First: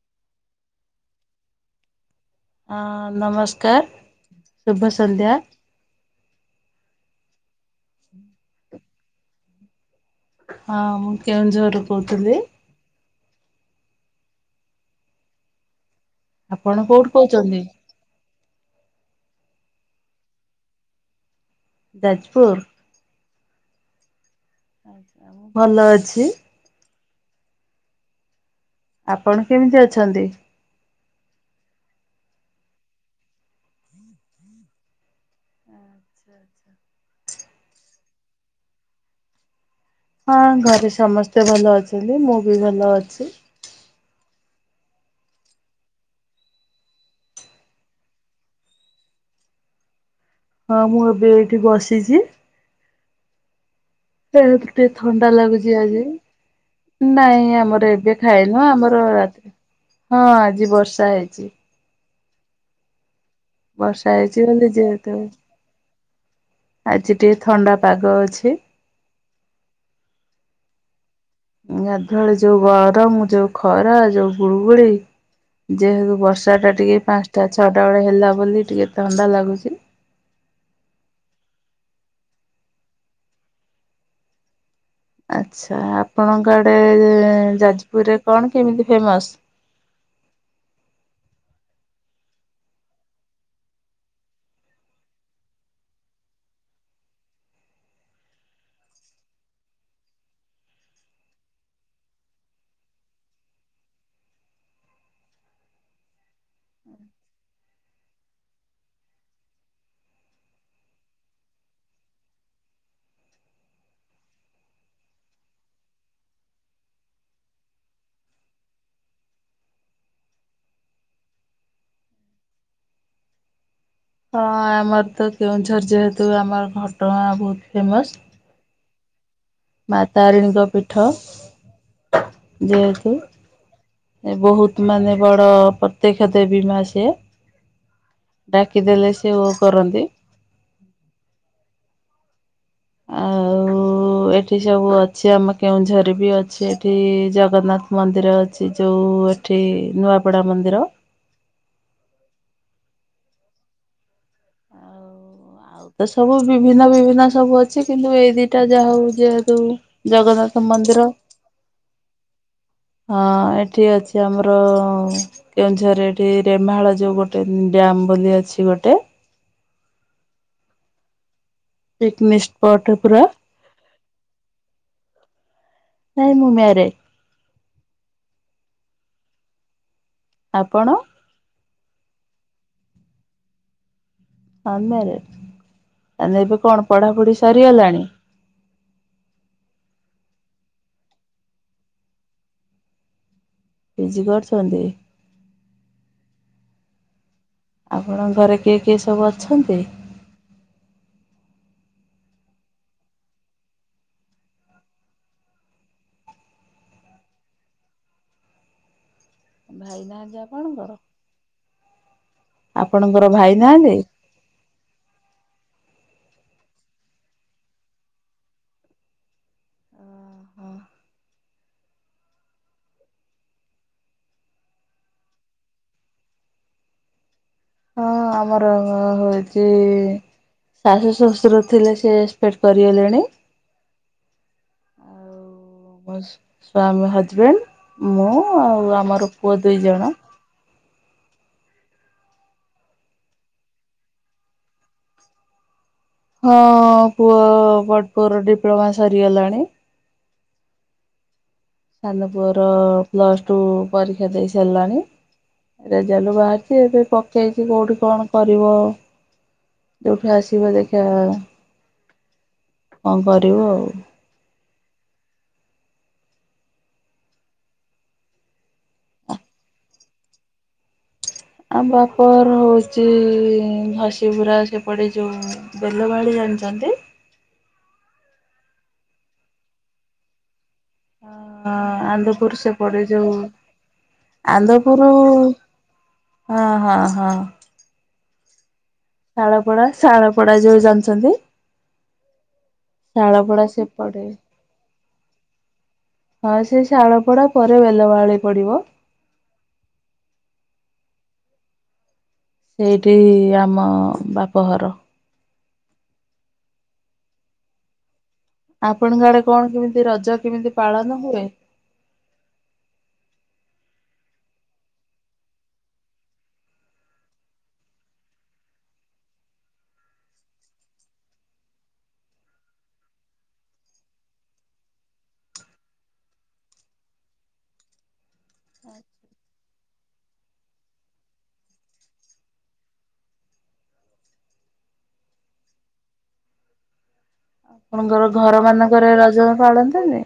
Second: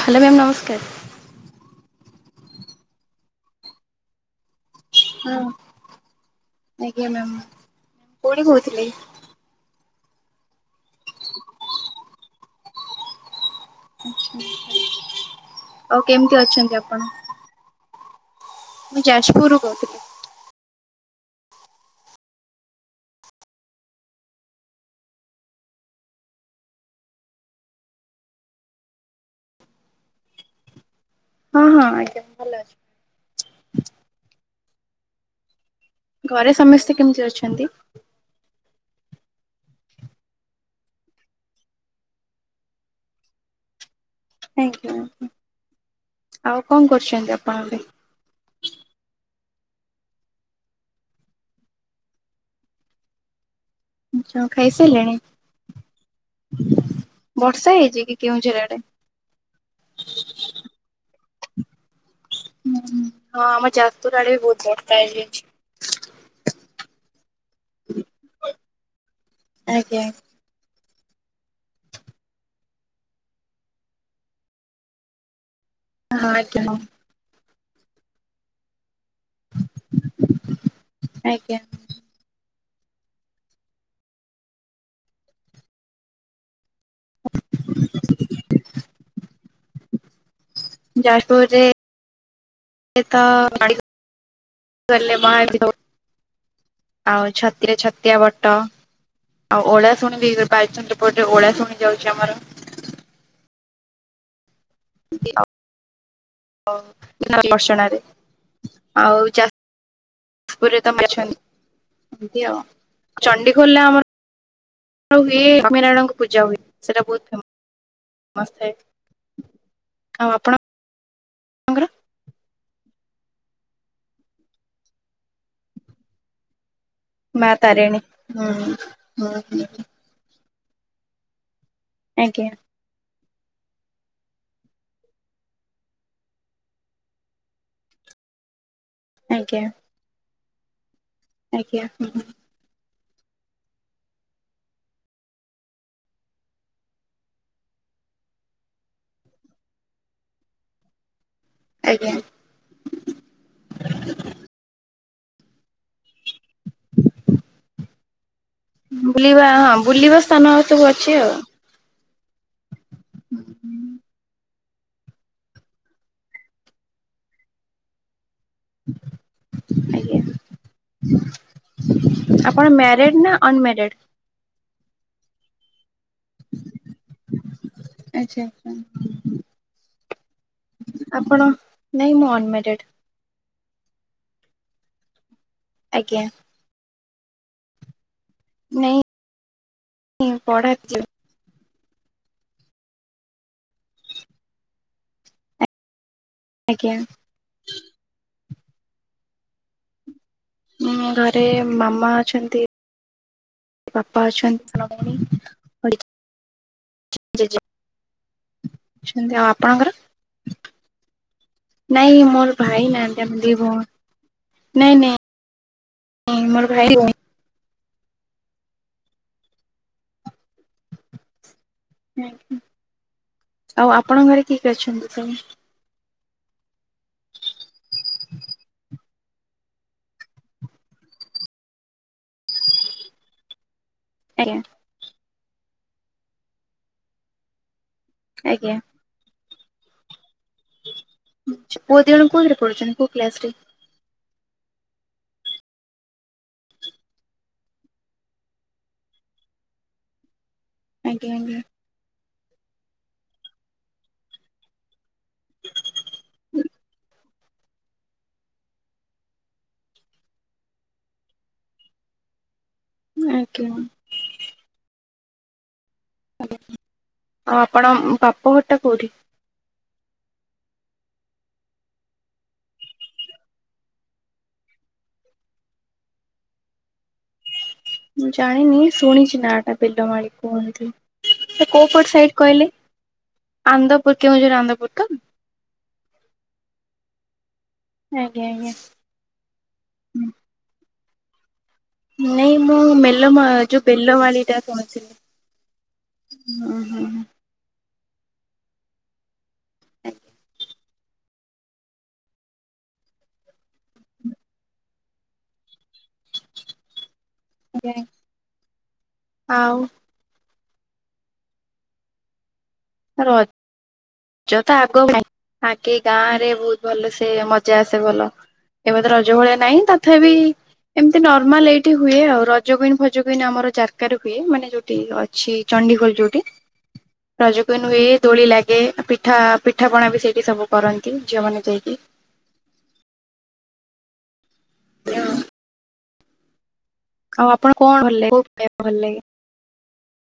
Hello ma'am ନମସ୍କାର। ଅ ନମସ୍କାର ଶୁଭ ସନ୍ଧ୍ୟା ହଁ ଆଜ୍ଞା ମ୍ୟାମ କୋଉଟି କହୁଥିଲେ। ହଁ ମୁଁ କେଉଁଝର ରୁ କହୁଥିଲି। [inaudible] ଆଉ କେମିତି ଆପଣ କୋଉଟୁ କହୁଚନ୍ତି। ମୁଁ ଯାଜପୁରରୁୁ କହୁଥିଲି। ଯାଜପୁର। ଭଲ ଅଛି। ଆପଣ କେମିତି ଅଛନ୍ତି। ହଁ ହଁ ଆଜ୍ଞା ଭଲ ଅଛି। ଘରେ ସମସ୍ତେ କେମିତି ଅଛନ୍ତି। ହଁ ଘରେ ସମସ୍ତେ ଭଲ ଅଛନ୍ତି ମୁଁ ବି ଭଲ ଅଛି। ଥାଙ୍କୟୁ ଆଉ କଣ କରୁଚନ୍ତି ଆପଣ ଏବେ। ହଁ ମୁଁ ଏବେ ଏଇଠି ବସିଚି। ସେ ଆଛା ଟିକେ ଖାଇସାରିଲେଣି? ଥଣ୍ଡା ଲାଗୁଚି ଆଜି। ନାଇଁ ବର୍ଷା ଆମର ହେଇଛି କି ଏବେ କେଉଁଝର ଖାଇନୁ ଆଡେ? ଆମର ରାତି ହଁ ଆଜି ବର୍ଷା ହେଇଚି। ହଁ ଆମ ବର୍ଷା ଯାଜପୁର ଆଡେ ହେଇଛି ବି ବୋଲି ବହୁତ ବର୍ଷା ଯେହେତୁ ହେଇଯାଇଚି। ଆଜି ଟିକେ ଥଣ୍ଡା ପାଗ ଅଛି। ଆଜ୍ଞା। ଗାଧୁଆଳେ ଯୋଉ ଗରମ ଯୋଉ ଖରା ଯୋଉ ଗୁଳୁଗୁଳି। ଯେହେତୁ ହଁ। ବର୍ଷା ଆଜ୍ଞା ଟା ହଁ ଟିକେ ପାଞ୍ଚଟା ଛଅଟା ବେଳେ ହେଲା ବୋଲି ଟିକେ ଥଣ୍ଡା ଲାଗୁଚି। ଆଜ୍ଞା। ଆଛା ଆପଣଙ୍କ ଆଡ଼େ ଯାଜପୁରରେ କଣ କେମିତି ଫେମସ୍। ଯାଜପୁରରେ [unintelligible] ଆଉ ଛତିଆ ଛତିଆ ବଟ। ଆଉ ଓଳାଶୁଣି ବି ବାଲିଚନ୍ଦ୍ରପୁର ରେ ଓଳାଶୁଣି ଯାଉଚି ଆମର। [unintelligible] [unintelligible] ଆଉ ଚାଷ [unintelligible] ଚଣ୍ଡି ଖୋଲ ଆମର ଆଉ ଲଷ୍ମୀ ନାରାୟଣଙ୍କ ପୂଜା ହୁଏ ସେଟା ବହୁ ଫେମସ [unintelligible] ଆଉ ଆପଣ ଙ୍କର। ହଁ ଆମର ତ କେଉଁଝର ଜେହେତୁ ଆମର ଘଟ ମା ତାରିଣୀ। ହୁଁ ହଁ। ମା ତାରିଣୀଙ୍କ ପୀଠ। ଆଜ୍ଞା। ଯେହେତୁ ଏ ବହୁତ ମାନେ ବଡ ପ୍ରତ୍ୟକ୍ଷ ଦେବୀ ମା ସେ। ଡାକିଦେଲେ ସେ ଓ ଆଜ୍ଞା କରନ୍ତି। ଆଜ୍ଞା ହ ହୁଁ। ଆଉ [inaudible] ଏଠି ସବୁ ଅଛି ଆମ କେଉଁଝର ବି ଅଛି ଏଠି ଜଗନ୍ନାଥ ମନ୍ଦିର ଅଛି ଯୋଉ ଏଠି ନୂଆପଡ଼ା ମନ୍ଦିର। ଆଜ୍ଞା। ଆଉ ଆଉ ତ ସବୁ ବିଭିନ୍ନ ବିଭିନ୍ନ ସବୁ ଅଛି କିନ୍ତୁ ଏଇ ଦିନ ଏଇଟା ଯାହା ହଉ ବୁଲିବା ଯେହେତୁ ହଁ ବୁଲିବା ସ୍ଥାନ ଆଉ ଜଗନ୍ନାଥ ସବୁ ମନ୍ଦିର ଅଛି ଆଉ ହଁ ଏଠି ଅଛି ଆମର ଆମର କେଉଁଝରରେ ଏଠି ରେମାଳ ଯଉ ଗୋଟେ ଡ୍ୟାମ୍ ବୋଲି ଅଛି ଗୋଟେ। ଆଜ୍ଞା, ପିକନିକ ଆପଣ ସ୍ପଟ ମ୍ୟାରେଡ ପୁରା ନା ଅନମ୍ୟାରେଡ? ନାଇ ମୁଁ ମ୍ୟାରିଡ। ଆଛା ଆଛା। ଆପଣ? ଆପଣ ନାଇଁ ମୁଁ ଅନମ୍ୟାରେଡ଼୍। ତମେ ଆଜ୍ଞା ଏବେ କଣ ପଢାପଢି ସରିଗଲାଣି? ନ ପଢା [unintelligible] ବୁଝି ପାରୁଛନ୍ତି? ଆଜ୍ଞା। ଆପଣଙ୍କ ଘରେ କିଏ କିଏ ସବୁ ଅଛନ୍ତି? ଉ ଘରେ ମାମା ଅଛନ୍ତି। ବାପା ଅଛନ୍ତି, ସାନ ଭଉଣୀ। ଜେଜ [unintelligible] ଆଉ ଆପ ଆପଣଙ୍କର? ଭାଇ ନାହାନ୍ତି ଆପଣଙ୍କର ନାଇଁ ମୋର ଭାଇ ଆପଣଙ୍କର ନାହାନ୍ତି। ଆମେ ଭାଇ ଦି ଭଉଣୀ। ନାହାନ୍ତି? ନାଇଁ ନାଇଁ ମୋର ଭାଇ ଆଜ୍ଞା, ଆଉ ଆପଣ ଘରେ କିଏ କିଏ ଅଛନ୍ତି ସବୁ? ହଁ ଆମର ହଉଛି ଶାଶୁ ଶ୍ୱଶୁର ଥିଲେ ସେ ଏକ୍ସପେକ୍ଟ କରିଗଲେଣି। ଆଜ୍ଞା। ଆଉ ମୋ ସା ହଜବେଣ୍ଡ ମୁଁ ଆଜ୍ଞା ଆଉ ଆମର ପୁଅ ଦୁଇ ଜଣ। ପୁଅ ଦି ଜଣ କୋଉଥିରେ ପଢୁଛନ୍ତି କୋଉ କ୍ଲାସ ରେ? ହଁ ପୁଅ ବଡପୁଅର ଡିପ୍ଲୋମା ସରିଗଲାଣି। ଆଜ୍ଞା ଆଜ୍ଞା। ସାନପୁଅର ପ୍ଲସ୍ ଟୁ ପରୀକ୍ଷା ଦେଇସାରିଲାଣି। ରେଜାଲ୍ଟ ବାହାରିଛି। ଏବେ ପକେଇଛି କୋଉଠି କଣ କରିବ? ଯୋଉଠି ଆସିବ ଦେଖିବା କଣ କରିବୁ ଆଜ୍ଞା। ଆଉ। ଆଉ ଆପଣ ବାପ ଘରଟା କଉଠି? ଆମ ବାପଘର ହଉଛି ଘସିବୁରା ସେପଟେ ଯୋଉ ବେଲବାହାଳି ଜାଣିଛନ୍ତି? ମୁଁ ଜାଣିନି ଶୁଣିଛି ନା ଟା ବେଲମାଳି କୁହନ୍ତି। ସେ କୋପଟ ସାଇଡ ଆନ୍ଦପୁର କହିଲେ? ସେପଟେ ଯୋଉ ଆନନ୍ଦପୁର କେଉଁଝ ଆନ୍ଦପୁର ତ। ହଁ ହଁ ହଁ। ଆଜ୍ଞା ଆଜ୍ଞା। ଶାଳପଡା ଶାଳପଡା ଯୋଉ ଜାଣିଛନ୍ତି? ନାଇଁ ମୁଁ ମେଲ ଶାଳପଡା ଯୋଉ ସେପଟେ ବେଲମାଳି ଟା କହୁଥିଲି। ହଁ, ସେ ଶାଳପଡା ପରେ ବେଲବାହାଳି ପଡିବ। [inaudible] ସେଇଠି ଆମ ବାପଘର। ମୁଁ ଜାଣେ। ଆପଣଙ୍କ ଆଡେ କଣ କେମିତି ରଜ କେମିତି ପାଳନ ହୁଏ? ର ରଜ ତ ଆଗ ନାଇଁ ଆଗେ ଗାଁ ରେ ବହୁତ ଭଲସେ ମଜା ଆସେ ଭଲ। ଏବେ ତ ରଜ ଭଳିଆ ନାଇଁ ତଥାପି ଏମିତି ନର୍ମାଲ ଏଇଠି ହୁଏ ଆଉ ରଜ କୁଇନ୍ ଫଜ କୁଇନ୍ ଆମର ଜାରକାରେ ହୁଏ ମାନେ ଯୋଉଠି ଅ ଅଛି ଚଣ୍ଡିଖୋଲ ଯୋଉଠି ରଜ କୁଇନ୍ ହୁଏ ଦୋଳି ଲା ଗେ ଆଉ ପିଠା ପିଠା ପିଠା ପଣା ବି ସେଇଠି ସବୁ କରନ୍ତି ଝିଅ ମାନେ ଯାଇକି। ଆଉ ଆପଣ କଣ ଭଲ ଆପଣଙ୍କର ଲାଗେ କୋଉ ଘର ଖାଇବାକୁ ଭଲ ମାନଙ୍କରେ ଲାଗେ? ରଜ ପାଳନ୍ତିନି?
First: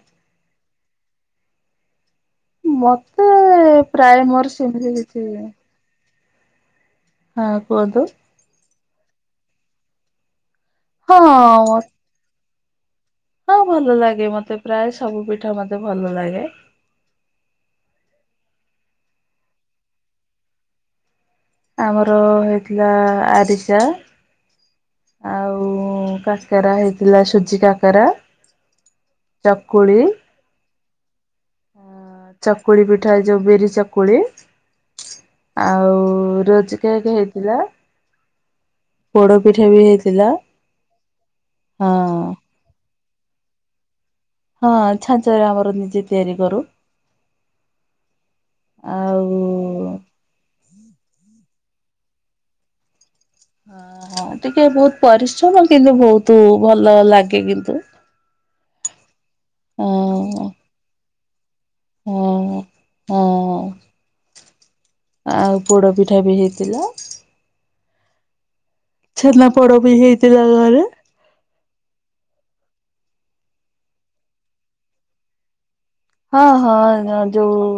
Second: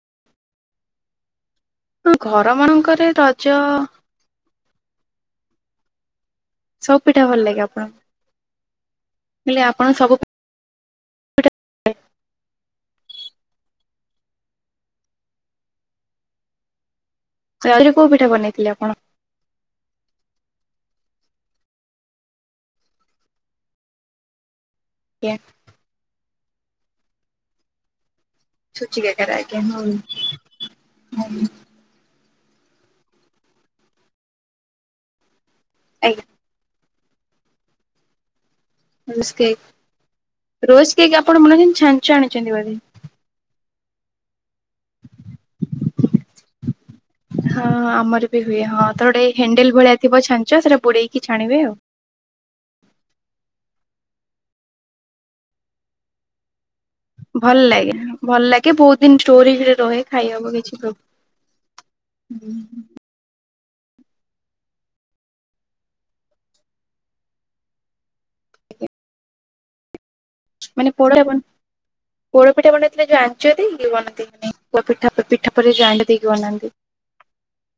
ହଁ ଘର ମାନଙ୍କରେ ରଜ ପ୍ରାୟେ ମୋର ସେମିତି କିଛି ସବୁ ପିଠା ଭଲ ହଁ ଲାଗେ କୁହନ୍ତୁ ଆପଣଙ୍କୁ କହିଲି ଆପଣ ସବୁ ପିଠା ହଁ। ହଁ ଭଲ ଲାଗେ ମତେ ପ୍ରାୟେ ସବୁ ପିଠା ମତେ ଭଲ ଲାଗେ। ରଜ ରେ କୋଉ ପିଠା ବନେଇଥିଲେ ଆପଣ? ଆମର ହେଇଥିଲା ଆରିସା। ଜ୍ଞା। ଉଁ କାକେରା ହେଇଥିଲା ସୁଜି କାକେରା। ସୁଜି କାକେରା ଆଜ୍ଞା। ଚକୁଳି ପିଠା ଯୋଉ ବିରି ଚକୁଳି। ଆଉ ରୋଜ କେକ୍ ହେଇଥିଲା। ରୋଜ ପୋଡ ପିଠା ବି ହେଇଥିଲା କେକ୍ ରୋଜ କେକ୍ ଆପଣ ବନେଇଚନ୍ତି ହଁ ଛାଞ୍ଚ ଆଣିଚନ୍ତି ବୋଧେ। ହଁ ଛାଞ୍ଚ ରେ ଆମର ନିଜେ ତିଆରି କରୁ। ହଁଁ ହଁ ଆମର ବି ହୁଏ ହଁ ତ ଆଉ ଗୋଟେ ହେଣ୍ଡେଲ ହଁ ଭଳିଆ ଥିବ ଛାଞ୍ଚ ସେଇଟା ବୁଡେଇକି ଛାଣିବେ ଆଉ। ଅ ହଁ ଟିକେ ବହୁତ ପରିଶ୍ରମ କିନ୍ତୁ ବହୁତୁ ଭଲ ଲା ଭଲ ଲାଗେ ଭଲ ଲାଗେ ବହୁତ ଦିନ ଷ୍ଟୋର ହେଇକିରି ରହେ ହଁ ଖାଇଆକୁ କିଛି ପ୍ରୋ ହୁଁ ହୁଁ। ହଁ ହଁ ଆଉ ପୋଡ଼ ପିଠା ବି ହେଇଥିଲା। ଛେନାପୋଡ଼ ବି ହେଇଥିଲା ଘରେ। ପୋଡ଼ ପିଠା ବନ ପୋଡ଼ ପିଠା ବନେଇଥିଲେ ଯୋଉ ଆଞ୍ଚ ଦେଇକି ବନାନ୍ତି [inaudible] ପୋଡ଼ ପିଠା ପ-ପିଠା ପରେ ଯୋଉ ଆ ଦେଇ ହଁ ହଁ ଅଁ ଯୋଉ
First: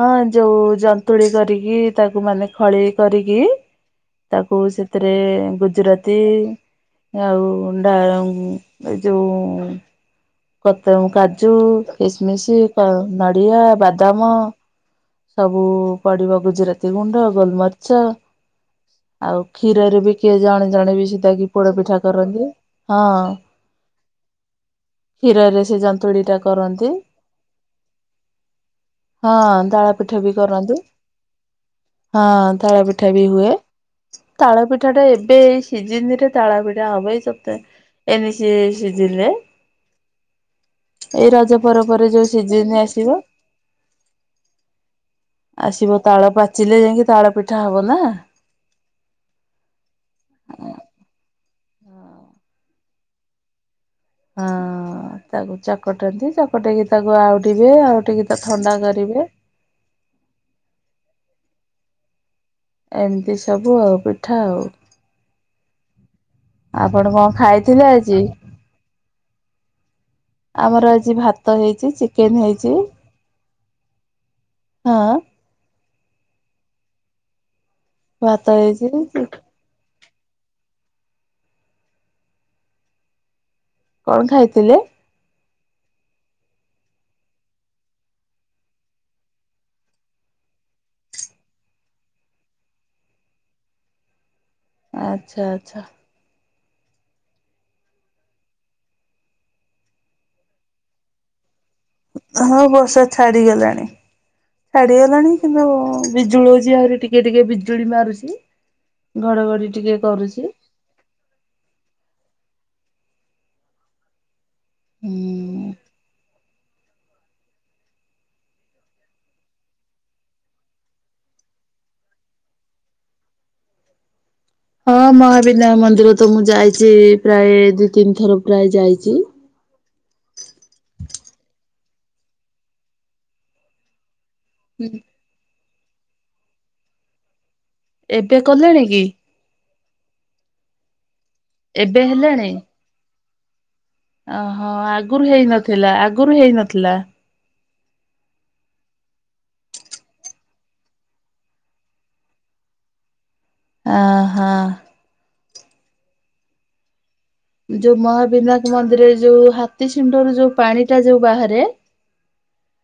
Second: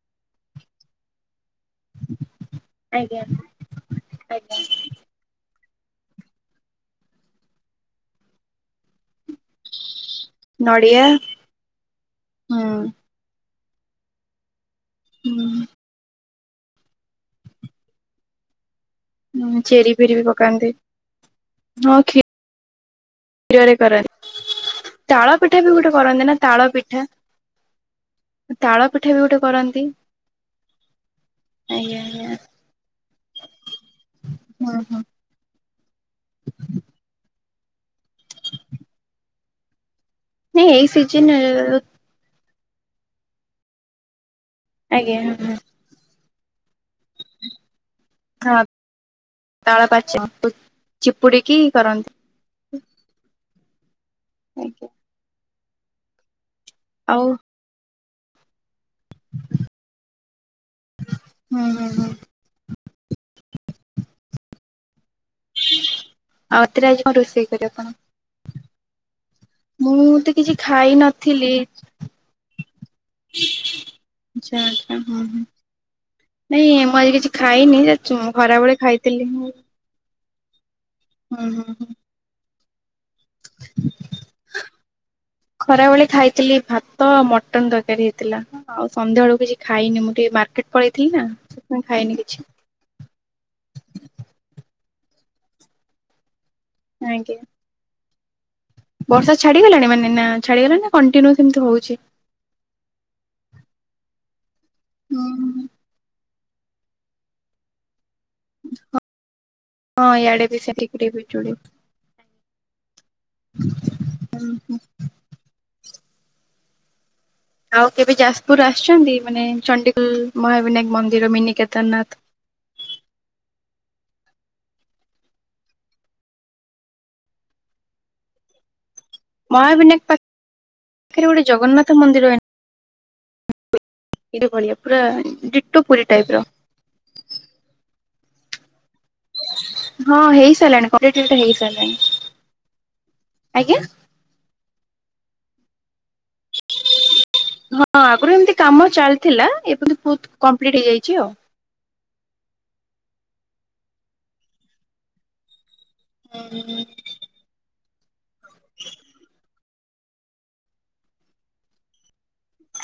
ହଁ ଯୋଉ ଜ ନ୍ତୁଳି କରିକି ତାକୁ ମାନେ ଖଳେଇ ଆଜ୍ଞା କରିକି ଆଜ୍ଞା ତାକୁ ସେ ଥିରେ ଗୁଜୁରାତି ଆଉ ଡାଳଂ ଏ ଯୋଉ ପତ୍ ନଡିଆ ଉଁ କାଜୁ, କିସମିସି, ହୁଁ କ ନଡିଆ, ବାଦାମ। ସବୁ ପଡିବ ଗୁଜୁରାତି ଗୁଣ୍ଡ ଗୋଲମରିଚ। ଆଉ ହୁଁ ଚେରି କ୍ଷୀରରେ ବି ଫେରି କିଏ ଜଣେ ପକାନ୍ତି ଜଣେ ବି ସେଟାକିି ପୋଡ଼ ହଁ ପିଠା କରନ୍ତି ହଁ। କ୍ଷୀରରେ କରନ୍ତି। ତାଳ ପିଠା କ୍ଷୀରରେ ବି ସେ ଗୋଟେ କରନ୍ତି ଜନ୍ତୁଳି ନା ଟା ତାଳ କରନ୍ତି। ପିଠା ତାଳ ପିଠା। ବି ହଁ ଗୋଟେ କରନ୍ତି। ତାଳପିଠା ବି କରନ୍ତି। ଆଜ୍ଞା ଆଜ୍ଞା ହଁ ତାଳ ପିଠା ବି ହୁଏ ତାଳ ହଁ ପିଠା ହଁ ଟା ଏ ଏ ଏଇ ସିଜିନିରେ ତାଳପିଠା ହବ ଏଇ ସପ୍ତାହେ ଏ ମି ସି-ସିଜିନି ରେ। ନାଇଁ ଏଇ ସିଜନ ଏଇ ରଜ ପର ପରେ ଯୋଉ ସିଜିନ ଆସିବ। ଆଜ୍ଞା ହଁ ହଁ। ଆସିବ ତାଳ ପାଚିଲେ ଯାଇକି ତାଳ ପିଠା ହବ ନା। ହଁ ତାଳ ପାଚେ [inaudible] ଚିପୁଡିକି କରନ୍ତି। [inaudible] ହଁ ଆଜ୍ଞା ତାକୁ ଚକଟନ୍ତି ଚକଟେଇକି ତାକୁ ଆଉ ଟିବେ ଆଉଟିକି ତା ଥଣ୍ଡା କରିବେ। ହୁଁ ହୁଁ ହୁଁ। ଏମିତି ସବୁ ଆଉ ପିଠା ଆଉ। ଆଉ ରାତିରେ ଆଜି ଆପଣ କଣ ରୋଷେଇ କରିବେ ଆପଣ? ଖାଇଥିଲେ ଆଜି? ମୁଁ ତ କିଛି ଖାଇ ଆମର ଆଜି ନଥିଲି ଭାତ ହେଇଚି ଚିକେନ ହେଇଚି। ଆଛା ଆଛା ହୁଁ ହୁଁ ନାଇଁ ମୁଁ ଆଜି କିଛି ଖାଇନି। ଚୁ ମୁଁ ଭାତ ଖରାବେଳେ ହେଇଛି ଖାଇଥିଲି ମୁଁ। ହୁଁ ହୁଁ ହୁଁ। କଣ ଖାଇଥିଲେ? ଖରାବେଳେ ଖାଇଥିଲି ଭାତ ଆଉ ମଟନ ତରକାରୀ ହେଇଥିଲା। ଆଉ ସନ୍ଧ୍ୟା ବେଳୁ କିଛି ଖାଇନି ମୁଁ ଟିକେ ମାର୍କେଟ ପଳେଇଥିଲି ନା ସେଥିପାଇଁ ଖାଇନି କିଛି। ଆଚ୍ଛା ଆଚ୍ଛା। ଆଜ୍ଞା। ବର୍ଷା ଛାଡିଗଲାଣି ମାନେ ନା ଛାଡିଗଲାଣି ନା କଣ୍ଟିନ୍ୟୁ ସେମିତି ହଉଚି? ହଁ ବର୍ଷା ଛାଡିଗଲାଣି। ଛାଡିଗଲାଣି କିନ୍ତୁ ବିଜୁଳଉଚି ଆହୁରି ଟିକେ ଟିକେ ବିଜୁଳି ମାରୁଚି। ହଁ ଇାଆଡେ ବି ସେ ଟିକେ ଟିକେ ବିଜୁଳି ହୁଁ ହୁଁ। ହୁଁ। ଆଉ କେବେ ଯାଜପୁର ଆସିଚନ୍ତି? ମାନେ ଚଣ୍ଡିଖୋଲ, ମହାବିନାୟକ ମନ୍ଦିର, ମିନି କେଦାରନାଥ। ହଁ ମହାବିିନାୟ ମନ୍ଦିର ତ ମୁଁ ଯାଇଚି ପ୍ରାୟ ଦି ତିନି ଥର ପ୍ରାୟ ଯାଇଚି। ମହାବିନାୟକ ପା ଖରେ ଗୋଟେ ଜଗନ୍ନାଥ ମନ୍ଦିର ପୁରୀ ଭଳିିଆ ପୁରା ଡିଟୋ ପୁରୀ ଟାଇପ୍ ର। ଏବେ କଲେଣି କି? ହଁ ହେଇସାଇଲାଣି କମ୍ପ୍ଲିଟେଟ୍ ହେଇସାଇଲାଣି ଏବେ ହେଲାଣି ଆଜ୍ଞା। ଓହୋ ଆଗୁରୁ ହେଇନଥିଲା ଆଗୁରୁ ହେଇ ନଥିଲା। ହଁ ଆଗରୁ ଏମିତି କାମ ଚାଲିଥିଲା ଏବେ ବି ବହୁତ୍ କମ୍ପ୍ଲିଟ ହେଇଯାଇଚି ଆଉ। ଅ ହ। ହୁଁ ଯୋଉ ମହାବିନାୟକ୍ ମନ୍ଦିରରେ ଯୋଉ ହାତୀ ଶୁଣ୍ଢ ରୁ ଯୋଉ ପାଣି ଟା ଯୋଉ ବାହାରେ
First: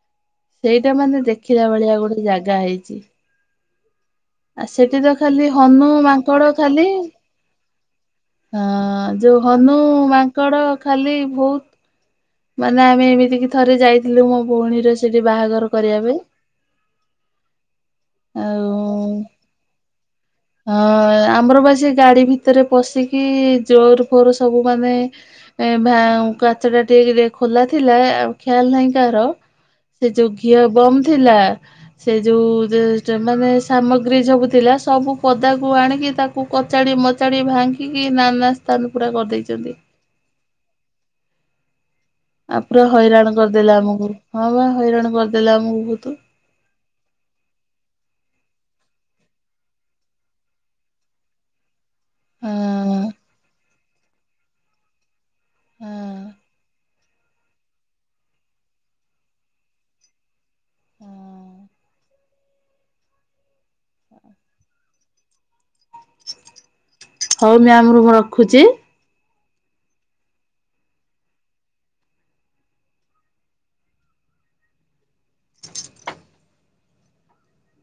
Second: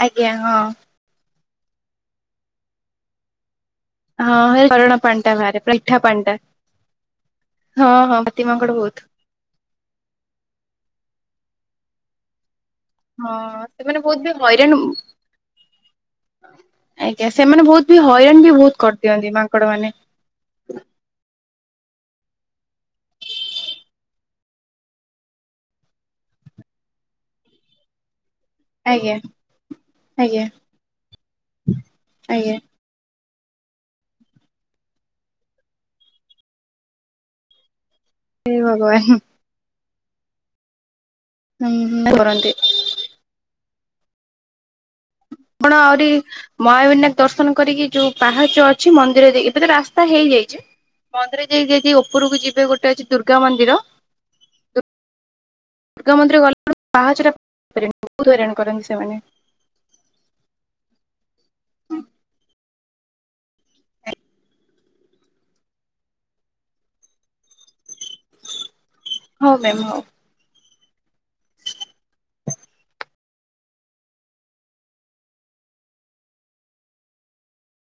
ଆଜ୍ଞା ହଁ। ସେଇଟା ମାନେ ଦେଖିଲା ଭଳିଆ ଗୋଟେ ଜାଗା ହେଇଚି। ହଁ ହେଇ ଝରଣା ପାଣି ଟା ଖାଲି ବାହାରେ ହନୁ ମିଠା ପାଣି ଟା ମାଙ୍କଡ ଖାଲି ହଁ ହଁ ପାତି ମାଙ୍କଡ଼ ବୋହୁତ। ଯଉ ହନୁ ମାଙ୍କଡ଼ ଖାଲି ଭୋଉ ମାନେ ଆମେ ଏମିତିକି ହଁ ଥରେ ସେମାନେ ବହୁତ ଯାଇଥିଲୁ ବି ମୋ ହଇରାଣ ଭଉଣୀର ସେଠି ବାହାଘର କରିବା ପାଇଁ। ଆଜ୍ଞା ସେମାନେ ବହୁତ୍ ବି ହଇରାଣ ବି ଆଉ ବହୁତ୍ କରିଦିଅନ୍ତି ମାଙ୍କଡ ମାନେ। ହଁ ଆମର ବା ସେଇ ଗାଡି ଭିତରେ ପଶିକି ଜୋର ଫୋର ସବୁ ମାନେ ଏ ଭା କାଚ ଟା ଠିକ୍ ରେ ଖୋଲା ଥିଲା ଆଉ ଖିଆଲ ନାହିଁ ଆଜ୍ଞା କାହାର ସେ ଯୋଉ ଆଜ୍ଞା ଘିଅ ବମ୍ ଥିଲା ସେ ଆଜ୍ଞା ଯୋଉ ଚ ମାନେ ସାମଗ୍ରୀ ସବୁ ଥିଲା ସବୁ ପଦାକୁ ଆଣିକି ତାକୁ କଚାଡ଼ି ମଚାଡ଼ି ଭାଙ୍ଗି କି ନାନା ହେ ସ୍ଥାନ ଭଗବାନ। ପୁରା କରିଦେଇଚନ୍ତି। ହୁଁ ହୁଁ [unintelligible] ଆଉ ପୁରା ହଇରାଣ କରିଦେଲା ଆମୁକୁ ହଁ ବା ହଇରାଣ କରିଦେଲା ଆପଣ ଆମକୁ ଆହୁରି ବହୁତ। ମହାବିନାୟକ ଦର୍ଶନ କରିକି ଯୋଉ ପାହାଚ ଅଛି ମନ୍ଦିର ଦେଇ ଏବେ ତ ରାସ୍ତା ହେଇଯାଇଚି। ମନ୍ଦିର [unintelligible] ଓପୁରୁକୁ ଯିବେ ଗୋଟେ ହଁ ଅଛି ଦୁର୍ଗା ମନ୍ଦିର ହଁ ଦୁର୍ଗା ମନ୍ଦିର ଗଲାବେଳୁ ବାହାଚ ଟା ବହୁତ ହଇରାଣ କରନ୍ତି ସେମାନେ। ହୁଁ। ହଉ ମ୍ୟାାମ୍ ରୁ ମୁଁ ରଖୁଚି। ହୋଉ ମ୍ୟାମ୍ ହୋଉ।